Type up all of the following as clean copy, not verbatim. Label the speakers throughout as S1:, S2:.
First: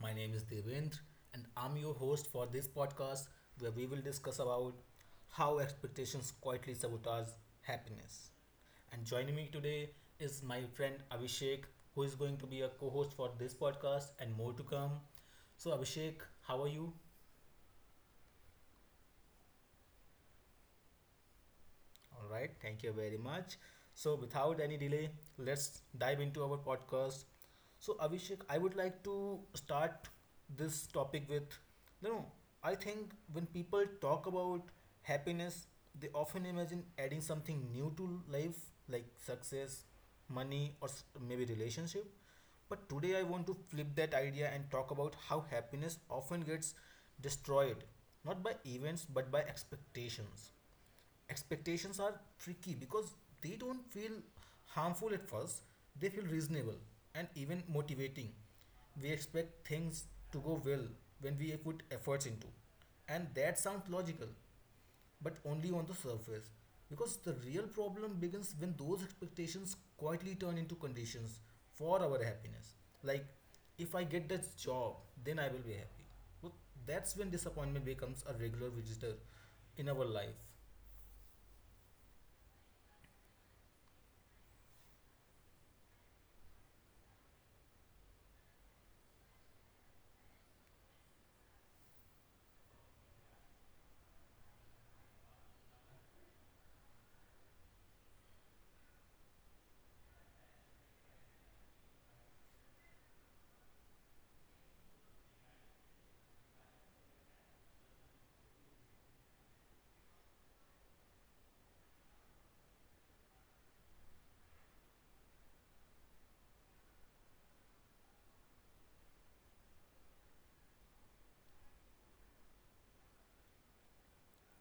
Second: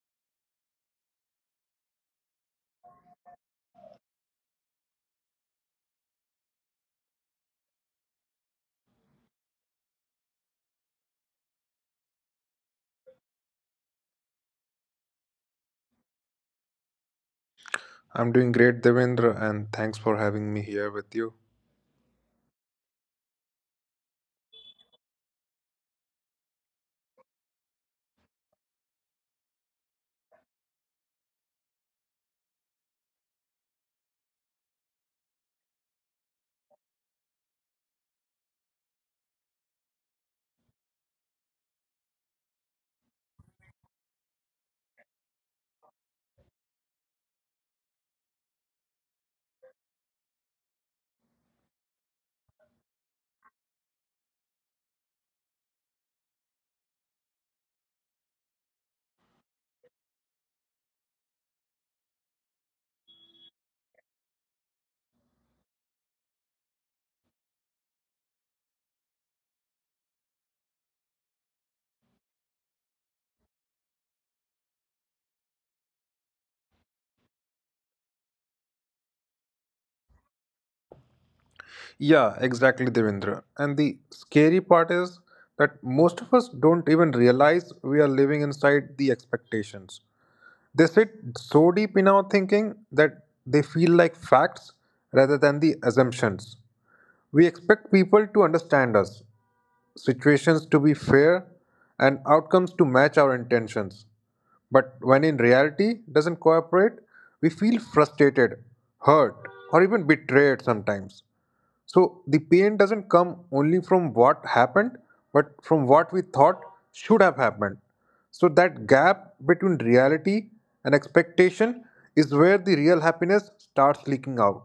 S1: My name is Devendra, and I'm your host for this podcast where we will discuss about how expectations quietly sabotage happiness. And joining me today is my friend Abhishek, who is going to be a co host for this podcast and more to come. So, Abhishek, how are you?
S2: I'm doing great, Devendra, and thanks for having me here with you.
S1: All right, thank you very much. So, without any delay, let's dive into our podcast. So, Abhishek, I would like to start this topic with you know, I think when people talk about happiness, they often imagine adding something new to life like success, money, or maybe relationship. But today, I want to flip that idea and talk about how happiness often gets destroyed, not by events but by expectations. Expectations are tricky because they don't feel harmful at first. They feel reasonable and even motivating. We expect things to go well when we put efforts into, and that sounds logical, but only on the surface, because the real problem begins when those expectations quietly turn into conditions for our happiness. Like, if I get that job, then I will be happy. Well, that's when disappointment becomes a regular visitor in our life.
S2: Yeah, exactly, Devendra. And the scary part is that most of us don't even realize we are living inside the expectations. They sit so deep in our thinking that they feel like facts rather than the assumptions. We expect people to understand us, situations to be fair, and outcomes to match our intentions. But when in reality doesn't cooperate, we feel frustrated, hurt, or even betrayed sometimes. So the pain doesn't come only from what happened, but from what we thought should have happened. So that gap between reality and expectation is where the real happiness starts leaking out.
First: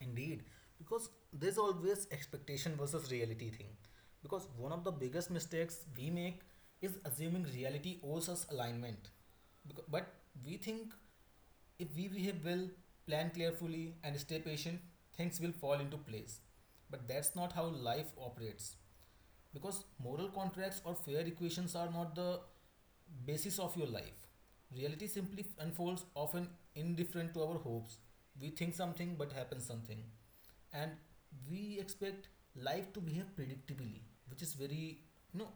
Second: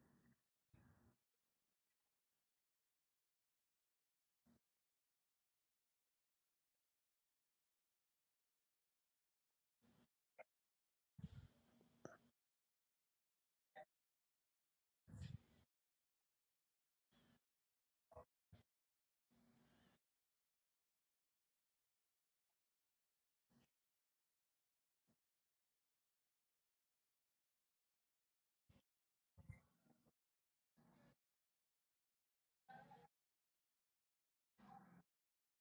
S1: Indeed, because there's always expectation versus reality thing. Because one of the biggest mistakes we make is assuming reality owes us alignment. But we think if we behave well, plan carefully, and stay patient, things will fall into place. But that's not how life operates. Because moral contracts or fair equations are not the basis of your life. Reality simply unfolds, often indifferent to our hopes. We think something but happens something, and we expect life to behave predictably, which is very, you know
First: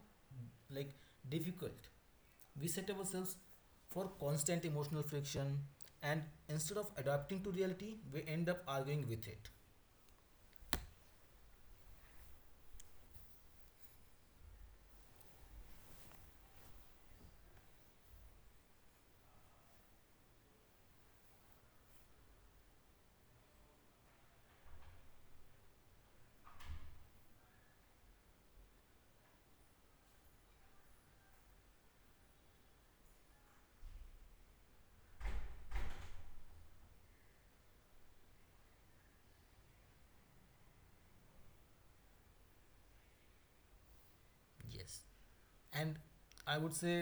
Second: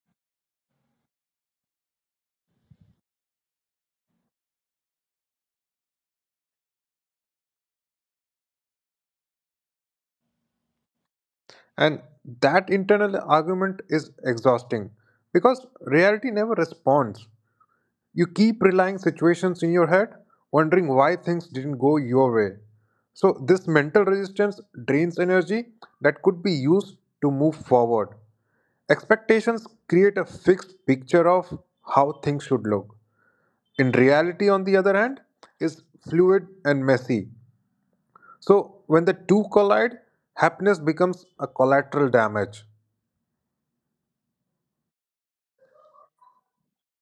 S1: like, difficult. We set ourselves for constant emotional friction, and instead of adapting to reality we end up arguing with it.
S2: And that internal argument is exhausting because reality never responds. You keep relying situations in your head, wondering why things didn't go your way. So this mental resistance drains energy that could be used to move forward. Expectations create a fixed picture of how things should look. In reality, on the other hand, is fluid and messy. So when the two collide, happiness becomes a collateral damage.
S1: Yes. And I would say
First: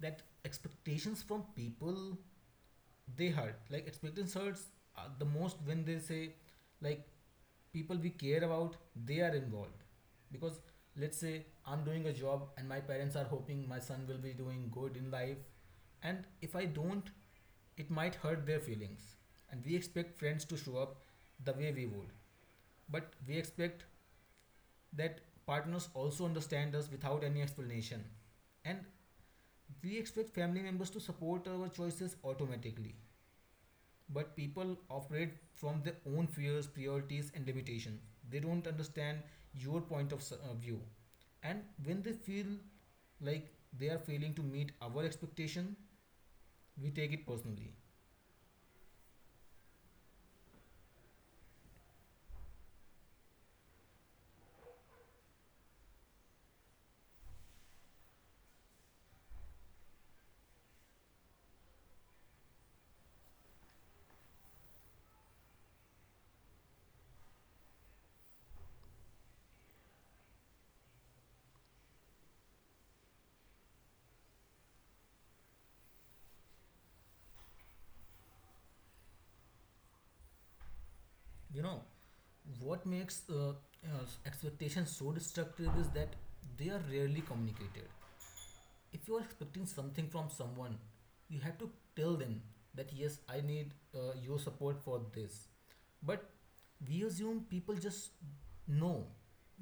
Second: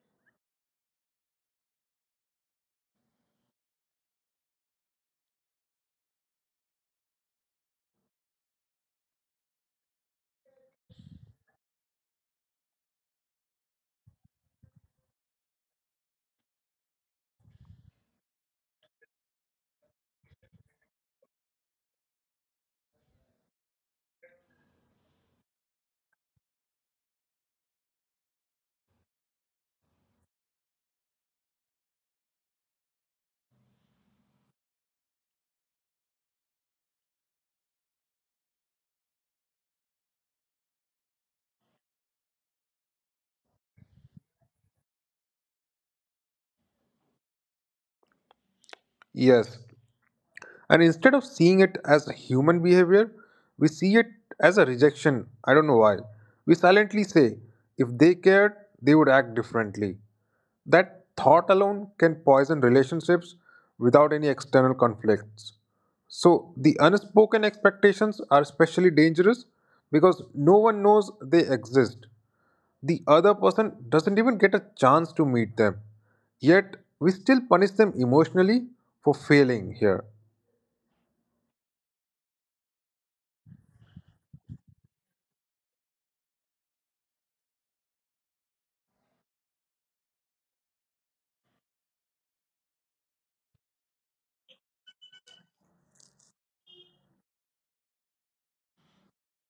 S1: that expectations from people, they hurt. Like, expectations hurts the most when they say, like, people we care about, they are involved. Because let's say I'm doing a job and my parents are hoping my son will be doing good in life, and if I don't, it might hurt their feelings. And we expect friends to show up the way we would, but we expect that partners also understand us without any explanation, and we expect family members to support our choices automatically. But people operate from their own fears, priorities, and limitations. They don't understand your point of view. And when they feel like they are failing to meet our expectation, we take it personally.
S2: Yes. And instead of seeing it as a human behavior, we see it as a rejection. I don't know why. We silently say, if they cared, they would act differently. That thought alone can poison relationships without any external conflicts. So, the unspoken expectations are especially dangerous because no one knows they exist. The other person doesn't even get a chance to meet them. Yet, we still punish them emotionally for failing here.
S1: You know, what makes uh, expectations so destructive is that they are rarely communicated. If you are expecting something from someone, you have to tell them that, yes, I need your support for this. But we assume people just know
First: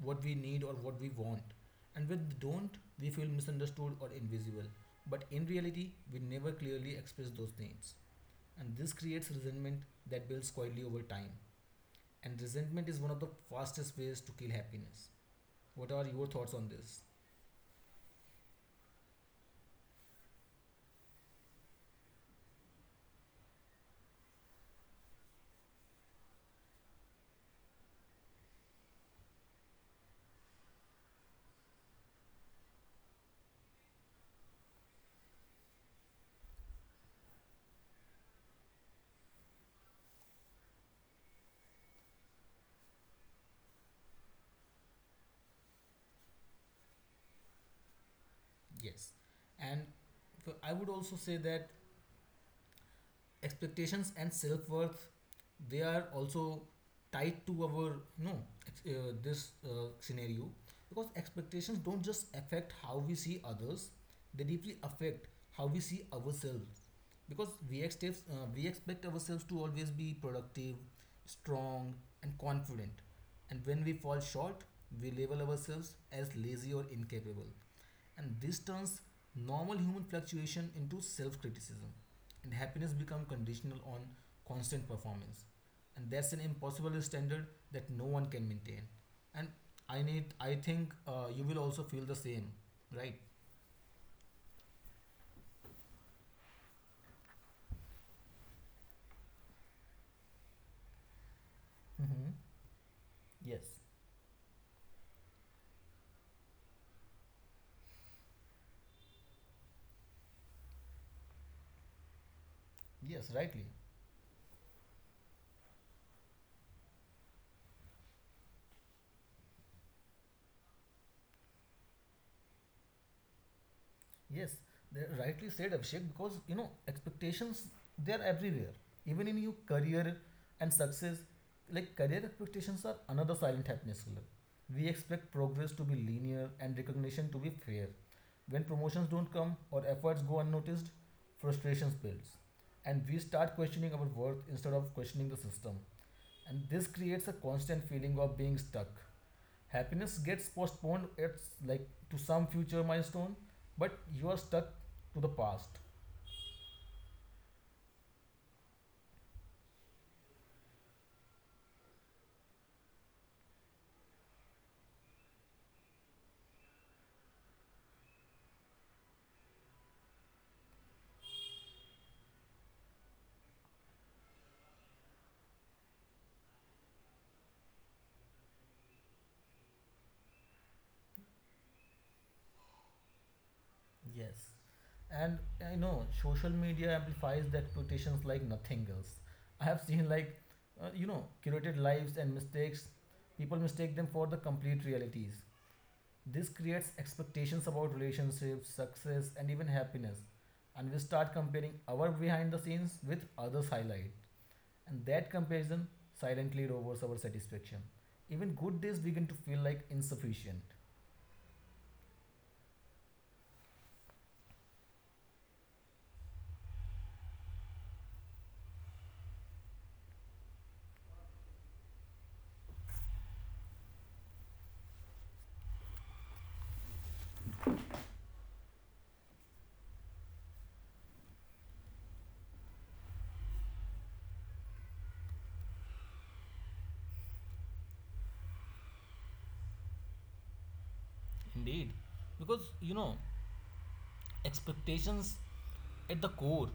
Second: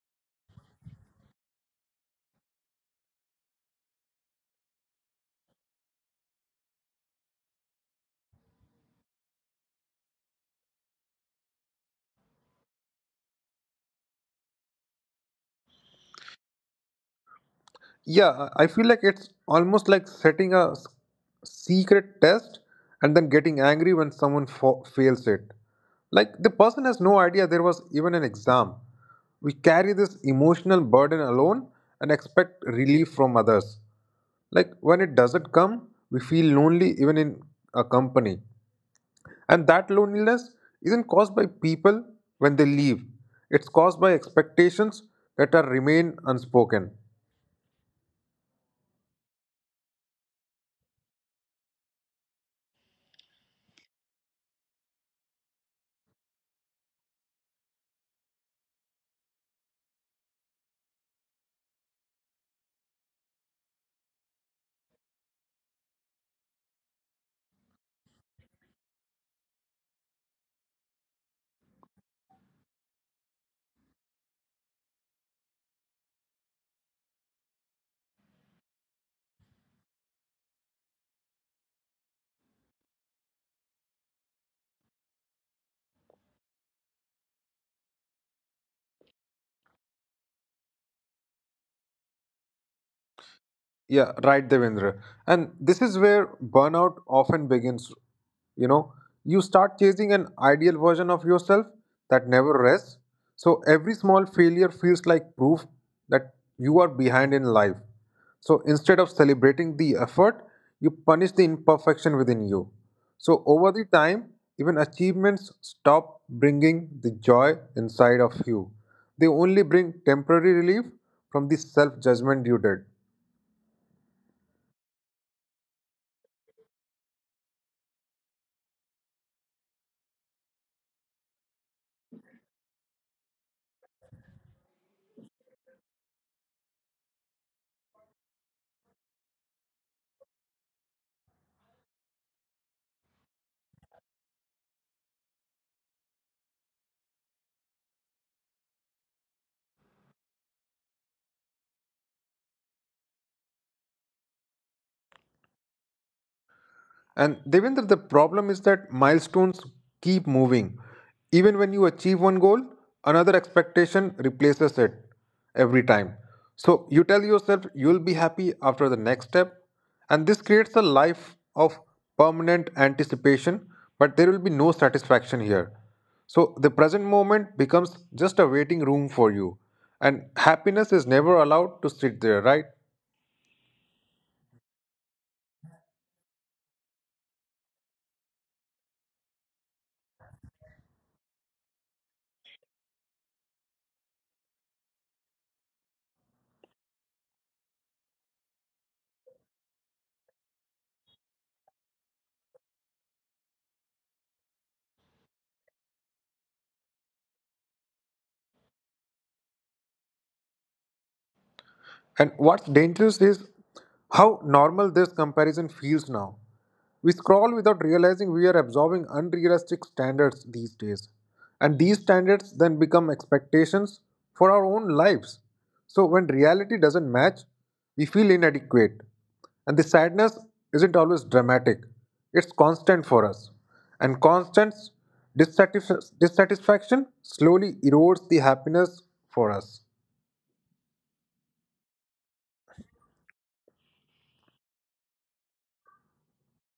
S1: what we need or what we want, and when they don't, we feel misunderstood or invisible. But in reality, we never clearly express those needs, and this creates resentment that builds quietly over time. And resentment is one of the fastest ways to kill happiness. What are your thoughts on this?
S2: Yeah, I feel like it's almost like setting a secret test and then getting angry when someone fails it. Like, the person has no idea there was even an exam. We carry this emotional burden alone and expect relief from others. Like when it doesn't come, we feel lonely even in a company. And that loneliness isn't caused by people when they leave, it's caused by expectations that are remain unspoken.
S1: Yes. And so I would also say that expectations and self worth, they are also tied to our this scenario. Because expectations don't just affect how we see others, they deeply affect how we see ourselves. Because we expect ourselves to always be productive, strong, and confident. And when we fall short, we label ourselves as lazy or incapable, and this turns normal human fluctuation into self-criticism. And happiness become conditional on constant performance, and that's an impossible standard that no one can maintain. And I think you will also feel the same, right?
S2: Yeah, right, Devendra. And this is where burnout often begins. You know, you start chasing an ideal version of yourself that
S1: Mm-hmm.
S2: never rests. So
S1: Yes.
S2: every small failure feels like proof that you are behind in life. So instead of celebrating the effort, you punish the imperfection within you.
S1: Yes,
S2: So
S1: rightly.
S2: over the time, even achievements stop bringing the joy inside of you. They only bring temporary relief from the self judgment you did.
S1: Yes, they rightly said Abhishek because expectations, they are everywhere. Even in your career and success, like career expectations are another silent happiness killer. We expect progress to be linear and recognition to be fair. When promotions don't come or efforts go unnoticed, frustrations builds. And we start questioning our worth instead of questioning the system. And this creates a constant feeling of being stuck. Happiness gets postponed, it's like to some future milestone, but you are stuck to the past.
S2: And Devendra, the problem is that milestones keep moving. Even when you achieve one goal, another expectation replaces it every time. So you tell yourself you'll be happy after the next step. And this creates a life of permanent anticipation, but there will be no satisfaction here. So the present moment becomes just a waiting room for you. And happiness is never allowed to sit there, right?
S1: Yes. And I know social media amplifies the expectations like nothing else. I have seen, like, uh, you know curated lives and mistakes, people mistake them for the complete realities. This creates expectations about relationships, success, and even happiness, and we start comparing our behind the scenes with others highlight. And that comparison silently lowers our satisfaction. Even good days begin to feel like insufficient.
S2: And what's dangerous is how normal this comparison feels now. We scroll without realizing we are absorbing unrealistic standards these days. And these standards then become expectations for our own lives. So when reality doesn't match, we feel inadequate. And the sadness isn't always dramatic, it's constant for us. And constant dissatisfaction slowly erodes the happiness for us.
S1: Indeed, because expectations at the core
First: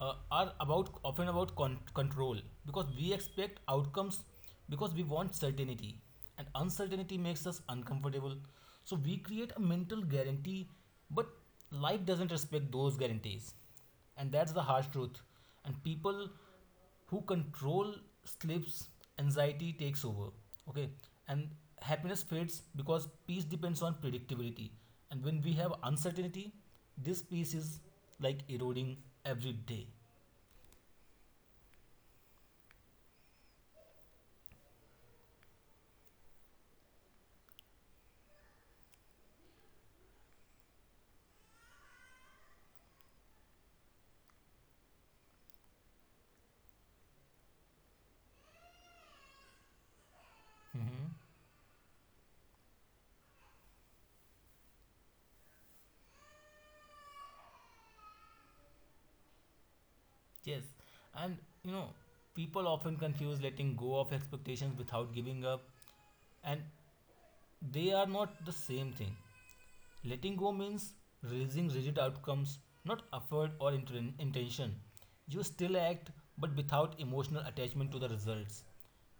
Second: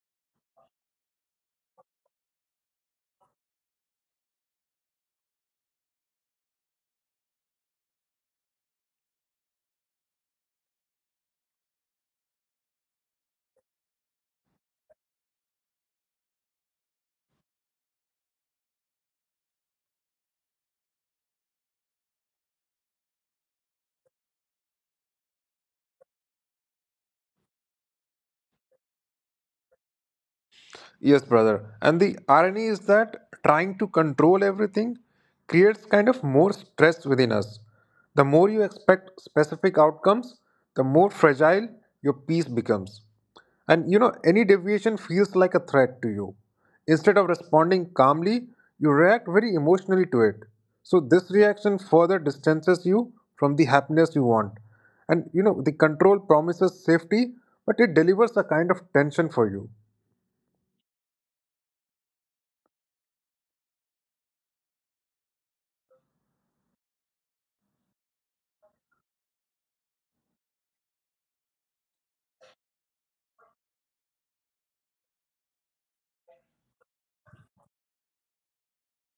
S1: are about, often about, control. Because we expect outcomes because we want certainty, and uncertainty makes us uncomfortable. So we create a mental guarantee, but life doesn't respect those guarantees, and that's the harsh truth. And people who control slips, anxiety takes over. Okay. And happiness fades because peace depends on predictability. And when we have uncertainty, this peace is like eroding every day.
S2: Yes, brother. And the irony is that trying to control everything creates kind of more stress within us. The more you expect specific outcomes, the more fragile your peace becomes. And you know, any deviation feels like a threat to you. Instead of responding calmly, you react very emotionally to it. So,
S1: Mhm.
S2: this reaction further distances you from the happiness you want. And you know, the control promises safety, but it delivers a kind of tension for you.
S1: Yes, and you know, people often confuse letting go of expectations without giving up, and they are not the same thing. Letting go means releasing rigid outcomes, not effort or intention. You still act, but without emotional attachment to the results.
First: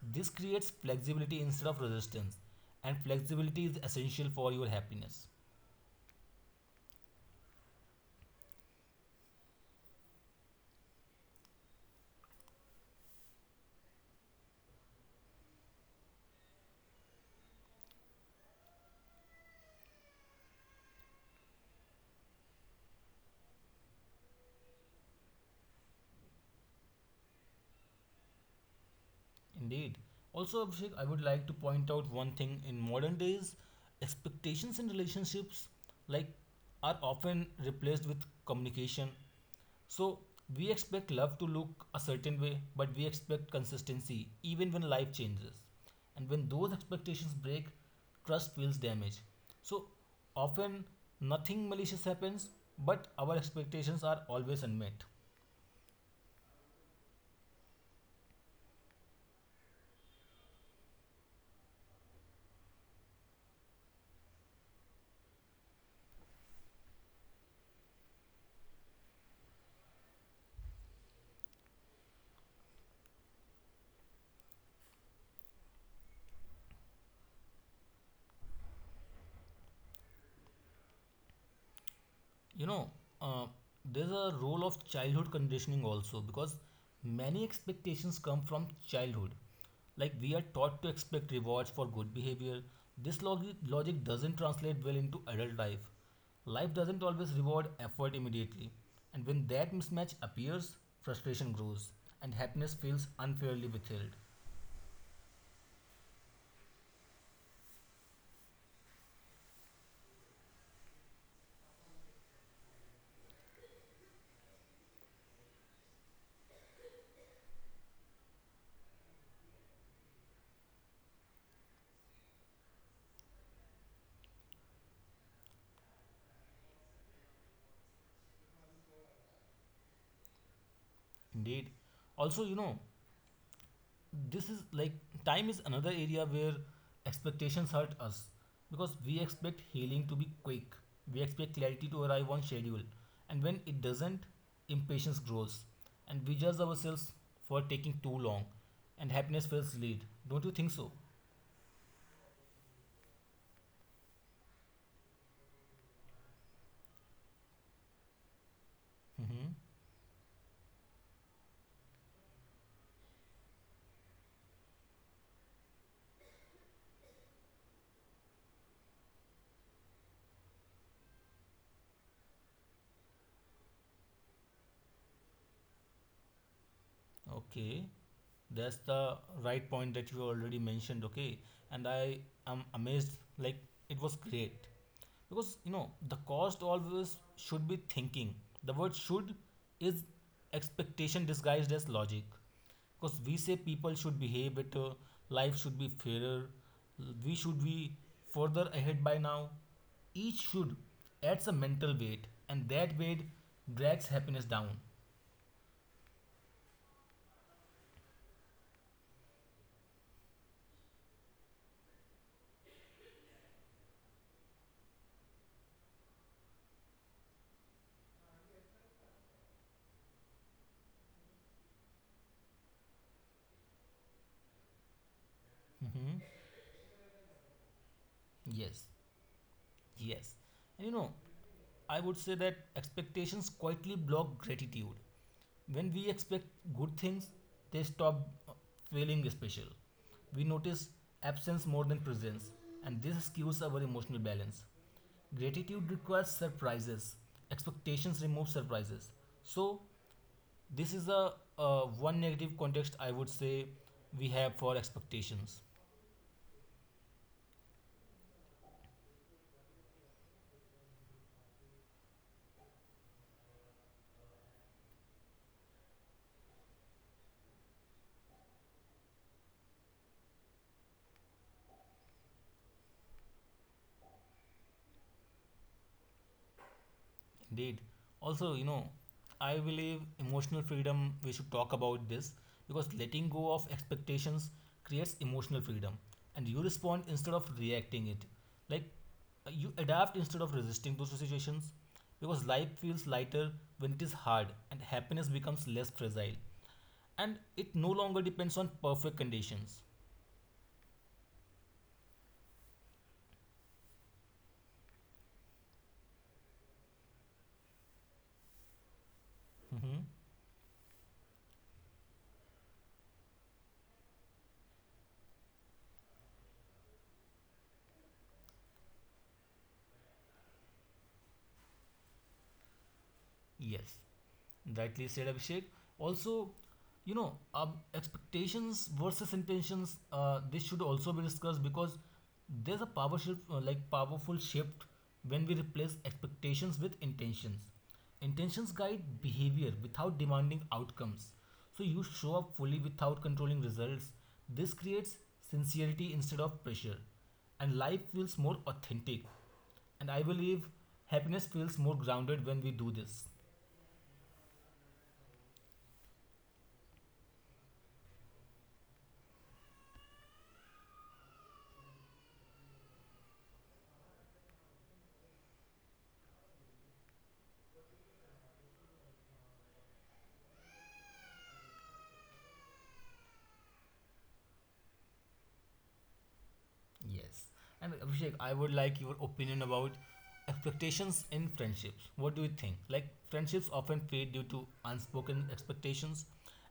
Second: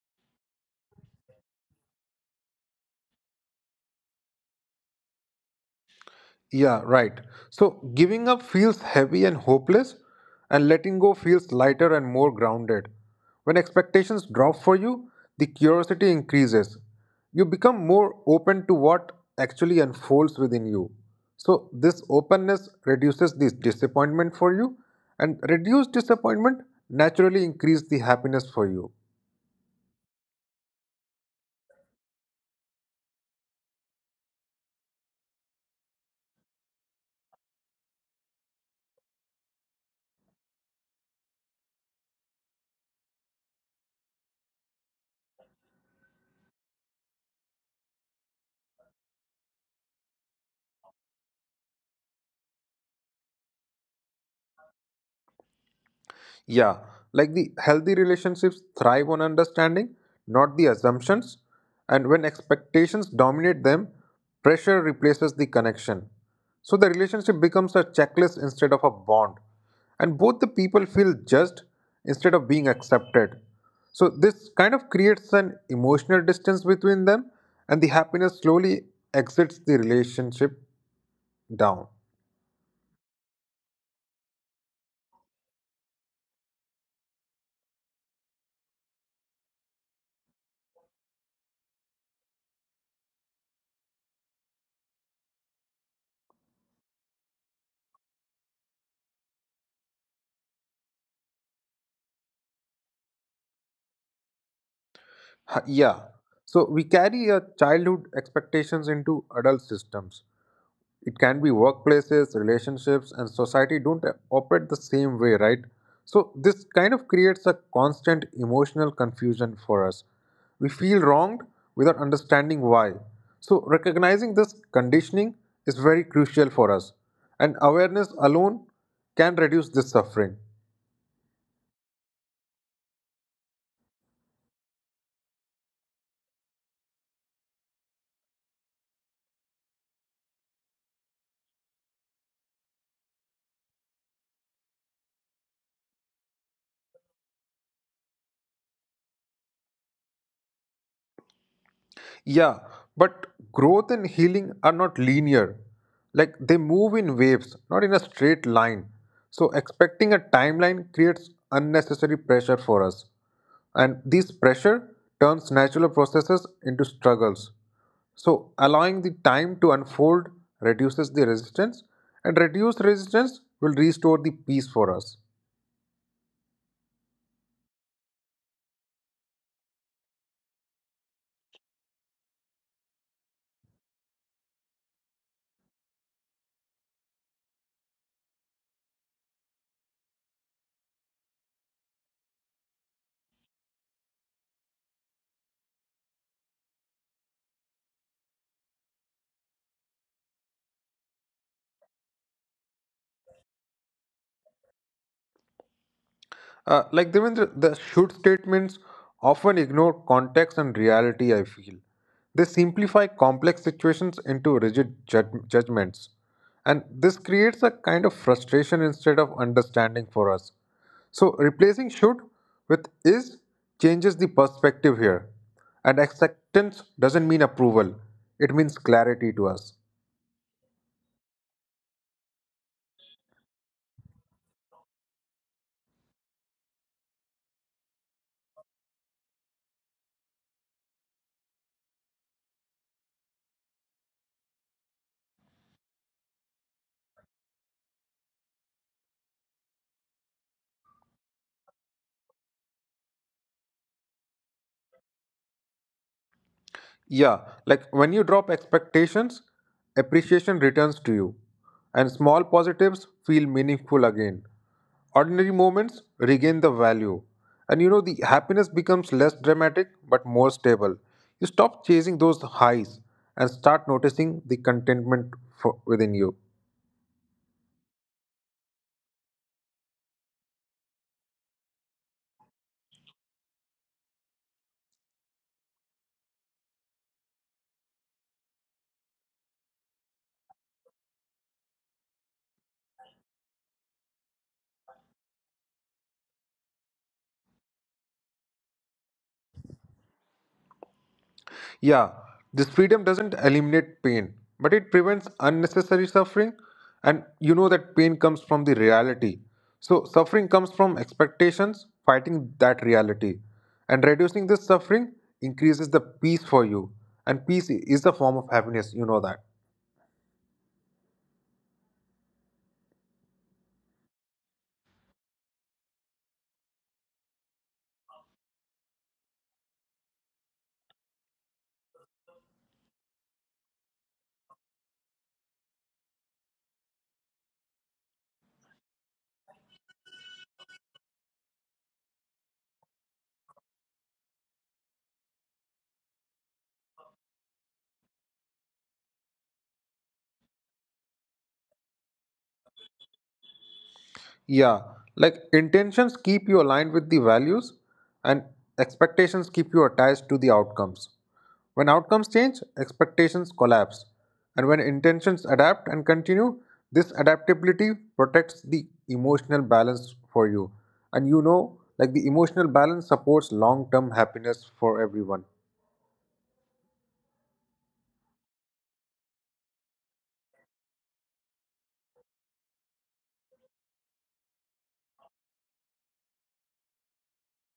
S1: This creates flexibility instead of resistance, and flexibility is essential for your happiness.
S2: Yeah, right. So giving up feels heavy and hopeless, and letting go feels lighter and more grounded. When expectations drop for you, the curiosity increases. You become more open to what actually unfolds within you. So, this openness reduces this disappointment for you, and reduced disappointment naturally increases the happiness for you.
S1: Indeed. Also, Abhishek, I would like to point out one thing. In modern days, expectations in relationships, like, are often replaced with communication. So we expect love to look a certain way, but we expect consistency even when life changes. And when those expectations break, trust feels damaged. So often nothing malicious happens, but our expectations are always unmet.
S2: Yeah, like the healthy relationships thrive on understanding, not the assumptions. And when expectations dominate them, pressure replaces the connection. So the relationship becomes a checklist instead of a bond. And both the people feel judged instead of being accepted. So this kind of creates an emotional distance between them, and the happiness slowly exits the relationship down.
S1: You know, uh, there's a role of childhood conditioning also because many expectations come from childhood. Like, we are taught to expect rewards for good behavior. This logic doesn't translate well into adult life. Life doesn't always reward effort immediately. And when that mismatch appears, frustration grows and happiness feels unfairly withheld.
S2: Yeah. So we carry our childhood expectations into adult systems. It can be workplaces, relationships, and society don't operate the same way, right? So this kind of creates a constant emotional confusion for us. We feel wronged without understanding why. So recognizing this conditioning is very crucial for us, and awareness alone can reduce this suffering.
S1: Indeed. Also, this is, like, time is another area where expectations hurt us, because we expect healing to be quick, we expect clarity to arrive on schedule, and when it doesn't, impatience grows and we judge ourselves for taking too long, and happiness feels late. Don't you think so?
S2: Yeah, but growth and healing are not linear. Like they move in waves, not in a straight line. So
S1: Hmm.
S2: expecting a timeline creates unnecessary pressure for us. And this pressure turns natural processes into struggles. So allowing the time to unfold reduces the resistance, and reduced resistance will restore the peace for us.
S1: Okay, that's the right point that you already mentioned. Okay. And I am amazed, like, it was great. Because the cost always should be thinking, the word should is expectation disguised as logic. Because we say people should behave better, life should be fairer, we should be further ahead by now. Each should adds a mental weight, and that weight drags happiness down.
S2: Like Devendra, the should statements often ignore context and reality, I feel. They simplify complex situations into rigid judgments. And this creates a kind of frustration instead of understanding for us. So replacing should with is changes the perspective here. And
S1: Mhm.
S2: acceptance doesn't mean approval, it means
S1: Yes.
S2: clarity to us.
S1: Yes. And I would say that expectations quietly block gratitude. When we expect good things, they stop feeling special. We notice absence more than presence, and this skews our emotional balance. Gratitude requires surprises. Expectations remove surprises. So, this is a one negative context, I would say, we have for expectations.
S2: Yeah, like when you drop expectations, appreciation returns to you, and small positives feel meaningful again. Ordinary moments regain the value, and you know the happiness becomes less dramatic but more stable. You stop chasing those highs and start noticing the contentment for, within you.
S1: Indeed. Also, I believe emotional freedom, we should talk about this, because letting go of expectations creates emotional freedom and you respond instead of reacting it. Like, you adapt instead of resisting those situations, because life feels lighter when it is hard and happiness becomes less fragile and it no longer depends on perfect conditions.
S2: Yeah, this freedom doesn't eliminate pain, but it prevents unnecessary suffering. And you know that pain comes from the reality.
S1: Mhm.
S2: So, suffering comes from expectations, fighting that reality. And reducing this suffering increases the peace for you. And peace is a form of happiness, you know that.
S1: Yes. Rightly said, Abhishek. Also, expectations versus intentions. This should also be discussed, because there's a power shift, like powerful shift, when we replace expectations with intentions. Intentions guide behavior without demanding outcomes. So you show up fully without controlling results. This creates sincerity instead of pressure, and life feels more authentic. And I believe happiness feels more grounded when we do this.
S2: Yeah, like intentions keep you aligned with the values, and expectations keep you attached to the outcomes. When outcomes change, expectations collapse. And when intentions adapt and continue, this adaptability protects the emotional balance for you. And you know, like the emotional balance supports long term happiness for everyone.
S1: Yes. And Abhishek, I would like your opinion about expectations in friendships. What do you think? Like, friendships often fade due to unspoken expectations,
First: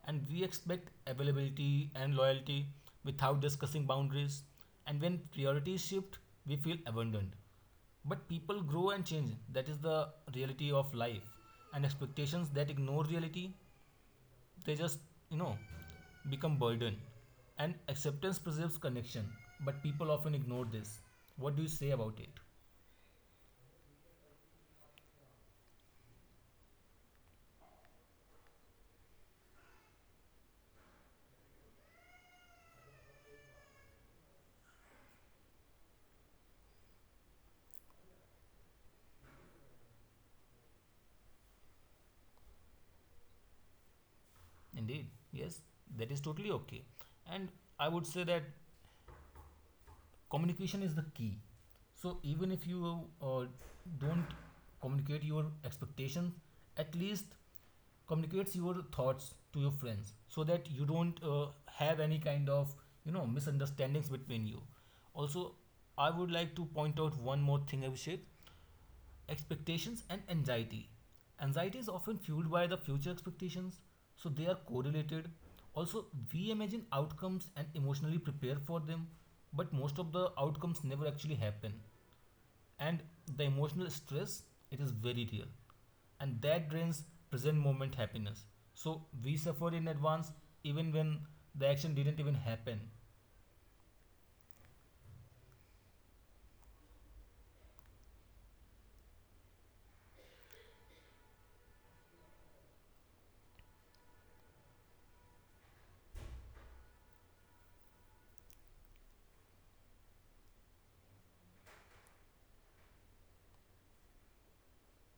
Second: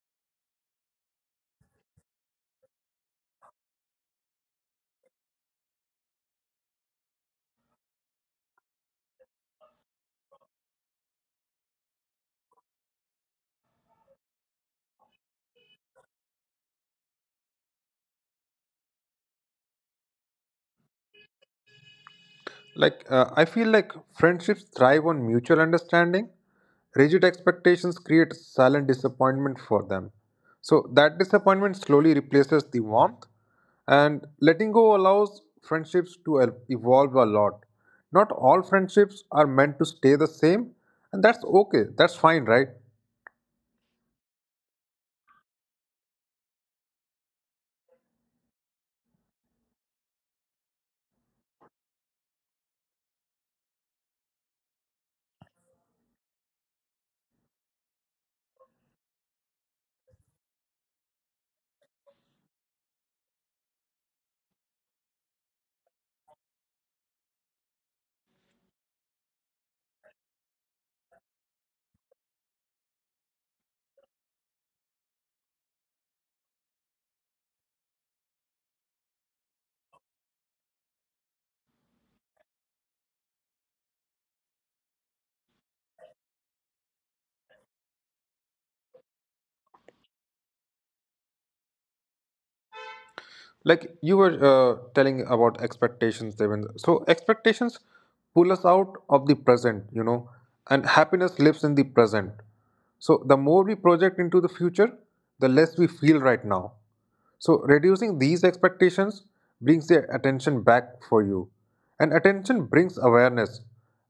S1: and we expect availability and loyalty without discussing boundaries. And when priorities shift, we feel abandoned. But people grow and change. That is the reality of life. And expectations that ignore reality, they just, you know become burden, and acceptance preserves connection, but people often ignore this. What do you say about it?
S2: Like, I feel like friendships thrive on mutual understanding. Rigid expectations create silent disappointment for them. So, that disappointment slowly replaces the warmth, and letting go allows friendships to evolve a lot. Not all friendships are meant to stay the same, and that's okay, that's fine, right?
S1: Indeed. Yes. That is totally okay. And I would say that communication is the key. So even if you uh, don't communicate your expectations, at least communicates your thoughts to your friends so that you don't have any kind of misunderstandings between you. Also, I would like to point out one more thing, Abhishek. Expectations and anxiety. Anxiety is often fueled by the future expectations, so they are correlated. Also, we imagine outcomes and emotionally prepare for them, but most of the outcomes never actually happen. And the emotional stress, it is very real, and that drains present moment happiness. So we suffer in advance even when the action didn't even happen.
S2: Like you were telling about expectations, Devin. So expectations pull us out of the present, you know, and happiness lives in the present. So the more we project into the future, the less we feel right now. So reducing these expectations brings their attention back for you. And attention brings awareness.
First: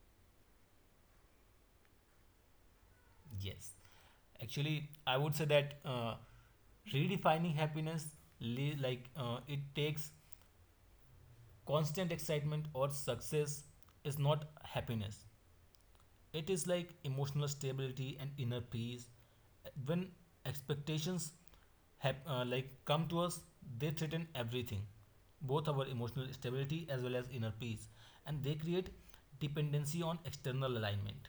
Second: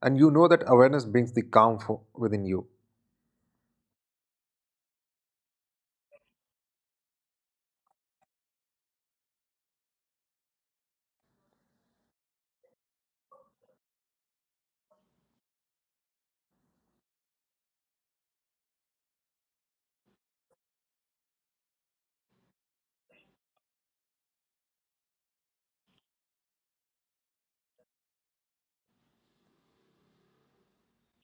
S2: And you know that awareness brings the calm for, within you.
S1: Yes, actually, I would say that redefining happiness, it takes constant excitement or success is not happiness. It is like emotional stability and inner peace. When expectations have like come to us, they threaten everything, both our emotional stability as well as inner peace, and they create dependency on external alignment.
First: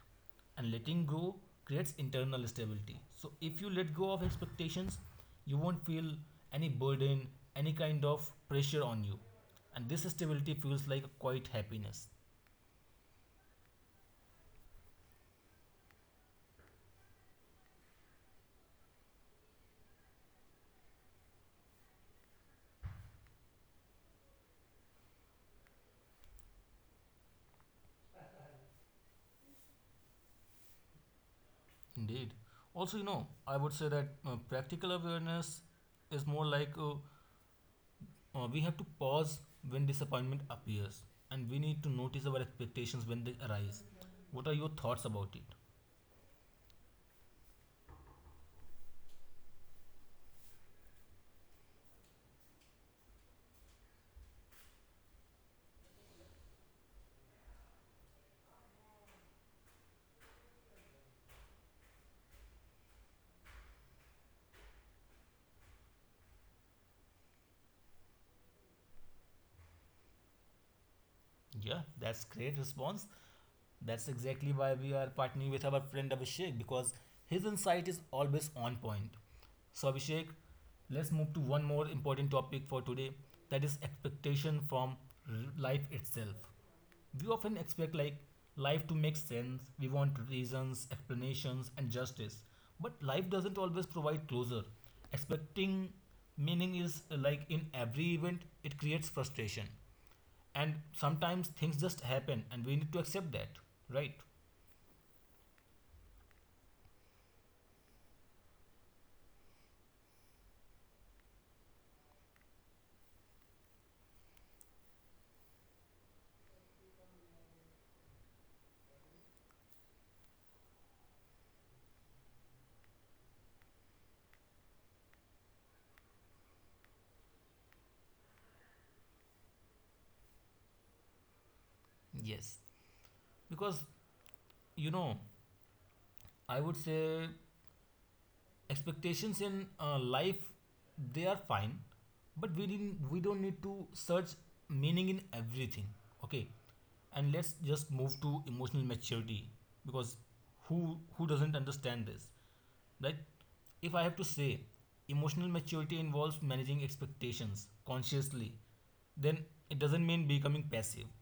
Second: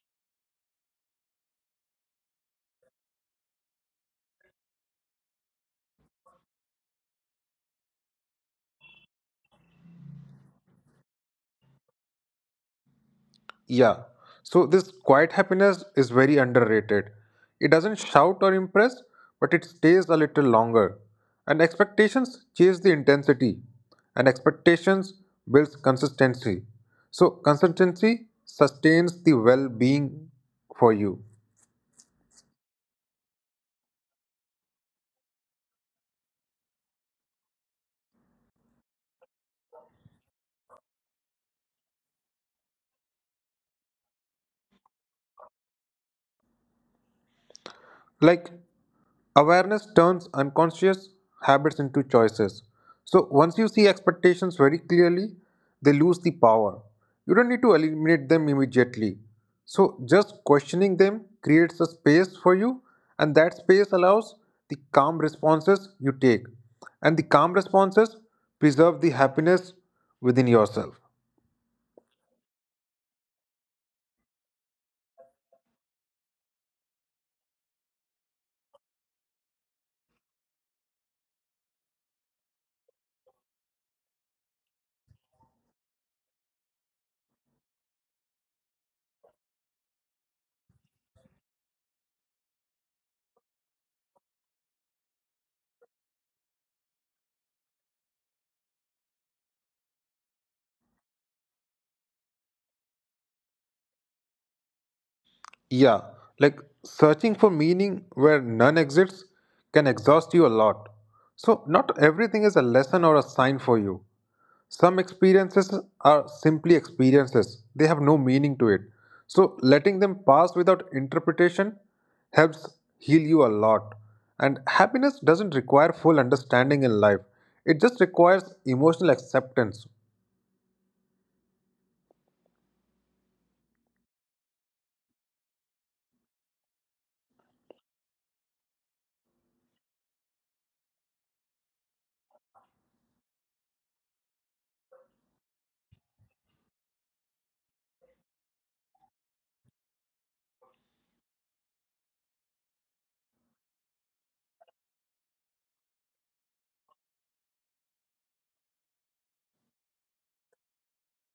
S1: And letting go creates internal stability. So if you let go of expectations, you won't feel any burden, any kind of pressure on you, and this stability feels like a quiet happiness.
S2: Yeah. So this quiet happiness is very underrated. It doesn't shout or impress, but it stays a little longer. And expectations chase the intensity, and expectations builds consistency. So consistency sustains the well-being for you.
S1: Indeed. Also, you know, I would say that practical awareness is more like we have to pause when disappointment appears, and we need to notice our expectations when they arise. What are your thoughts about it?
S2: Like awareness turns unconscious habits into choices. So once you see expectations very clearly, they lose the power. You don't need to eliminate them immediately. So just questioning them creates a space for you, and that space allows the calm responses you take. And the calm responses preserve the happiness within yourself.
S1: Yeah, that's great response. That's exactly why we are partnering with our friend Abhishek, because his insight is always on point. So Abhishek, let's move to one more important topic for today, that is expectation from life itself. We often expect like life to make sense. We want reasons, explanations, and justice. But life doesn't always provide closure. Expecting meaning is, like, in every event, it creates frustration. And sometimes things just happen, and we need to accept that, right?
S2: Yeah, like searching for meaning where none exists can exhaust you a lot. So, not everything is a lesson or a sign for you. Some experiences are simply experiences, they have no meaning to it. So, letting them pass without interpretation helps heal you a lot. And happiness doesn't require full understanding in life, it just requires emotional acceptance.
S1: Yes. Because, you know, I would say expectations in life, they are fine, but we don't need to search meaning in everything. Okay, and let's just move to emotional maturity, because who doesn't understand this, right? If I have to say, emotional maturity involves managing expectations consciously, then it doesn't mean becoming passive.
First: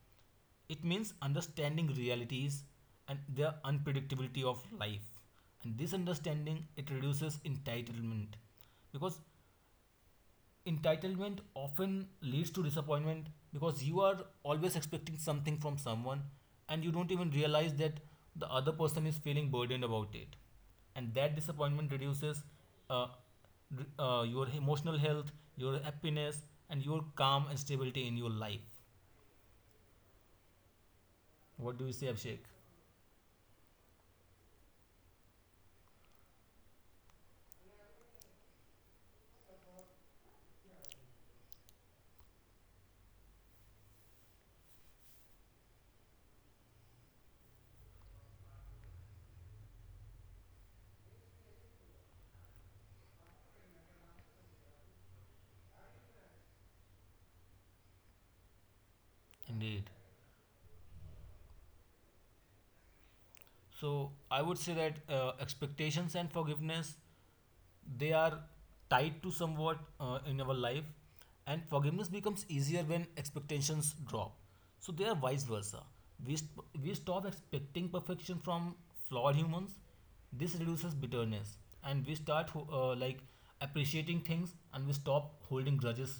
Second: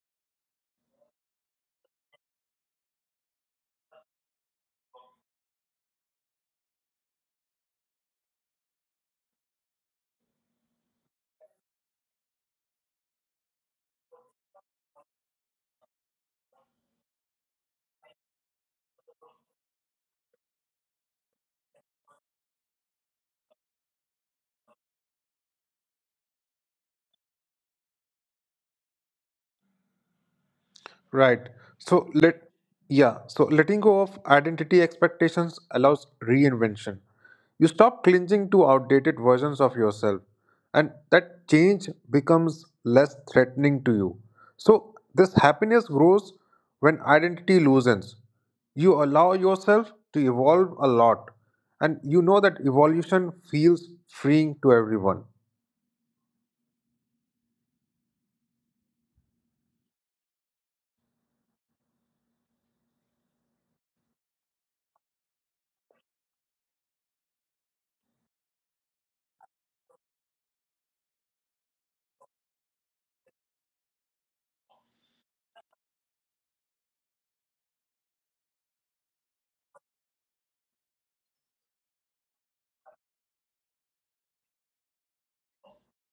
S1: It means understanding realities and the unpredictability of life. And this understanding, it reduces entitlement, because entitlement often leads to disappointment, because you are always expecting something from someone, and you don't even realize that the other person is feeling burdened about it. And that disappointment reduces uh, your emotional health, your happiness, and your calm and stability in your life.
S2: Right.
S1: What do you say,
S2: So
S1: Abhishek?
S2: let Yeah, so letting go of identity expectations allows reinvention. You stop clinging to outdated versions of yourself, and that change becomes less threatening to you. So this happiness grows when identity loosens. You allow yourself to evolve a lot, and you know that evolution feels freeing to everyone.
S1: Indeed. So I would say that expectations and forgiveness, they are tied to somewhat in our life, and forgiveness becomes easier when expectations drop. So they are vice versa. We st- we stop expecting perfection from flawed humans. This reduces bitterness, and we start like appreciating things, and we stop holding grudges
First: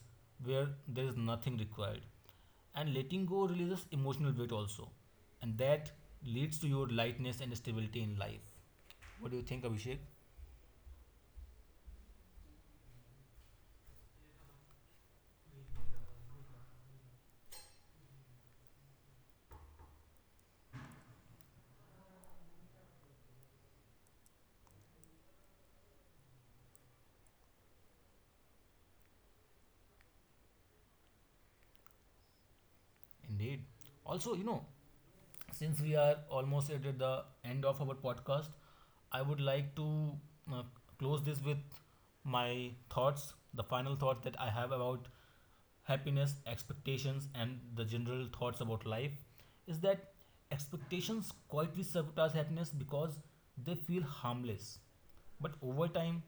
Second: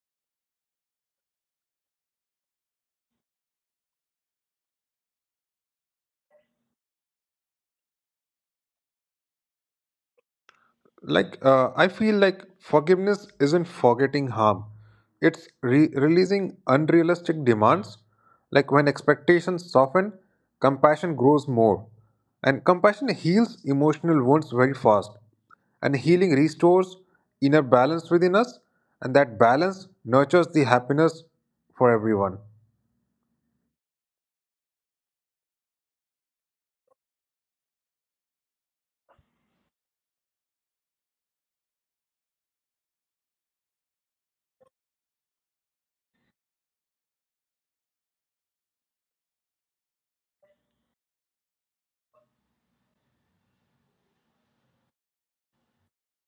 S1: where there is nothing required. And letting go releases emotional weight also, and that leads to your lightness and stability in life. What do you think, Abhishek?
S2: Like I feel like forgiveness isn't forgetting harm, it's releasing unrealistic demands. Like when expectations soften, compassion grows more, and compassion heals emotional wounds very fast. And healing restores inner balance within us, and that balance nurtures the happiness for everyone.
S1: Indeed. Also, you know, since we are almost at the end of our podcast, I would like to uh, close this with my thoughts. The final thought that I have about happiness, expectations, and the general thoughts about life is that expectations quietly sabotage happiness because they feel harmless. But over time,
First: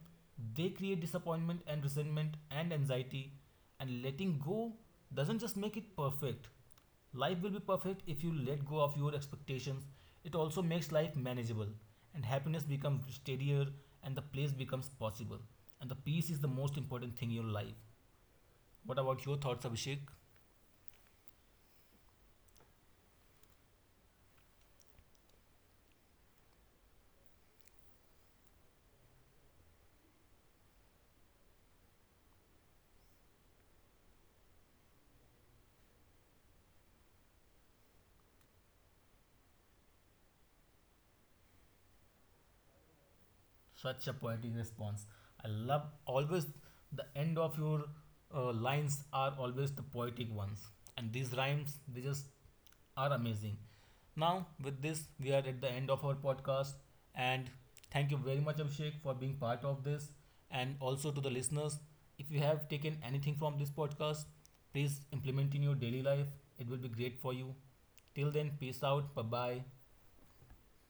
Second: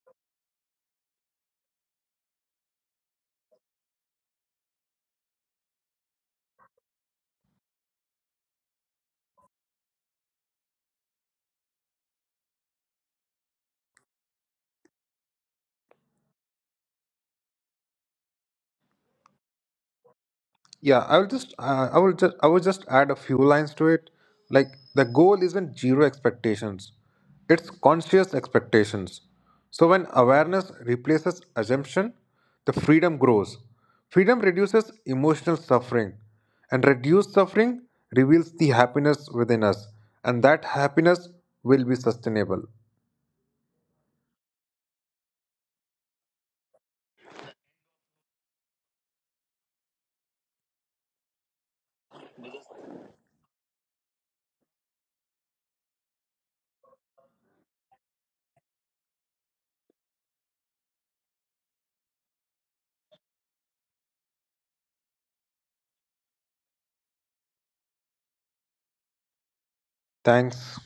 S1: they create disappointment and resentment and anxiety. And letting go doesn't just make it perfect. Life will be perfect if you let go of your expectations. It also makes life manageable, and happiness becomes steadier, and the place becomes possible. And the peace is the most important thing in your life. What about your thoughts, Abhishek?
S2: Yeah, I will just add a few lines to it. Like the goal isn't zero expectations; it's conscious expectations. So when awareness replaces assumption, the freedom grows. Freedom reduces emotional suffering, and reduced suffering reveals the happiness within us, and that happiness will be sustainable.
S1: Such a poetic response. I love always the end of your lines are always the poetic ones, and these rhymes they just are amazing. Now, with this, we are at the end of our podcast, and thank you very much, Abhishek, for being part of this, and also to the listeners. If you have taken anything from this podcast, please implement in your daily life. It will be great for you. Till then, peace out. Bye bye.
S2: Thanks.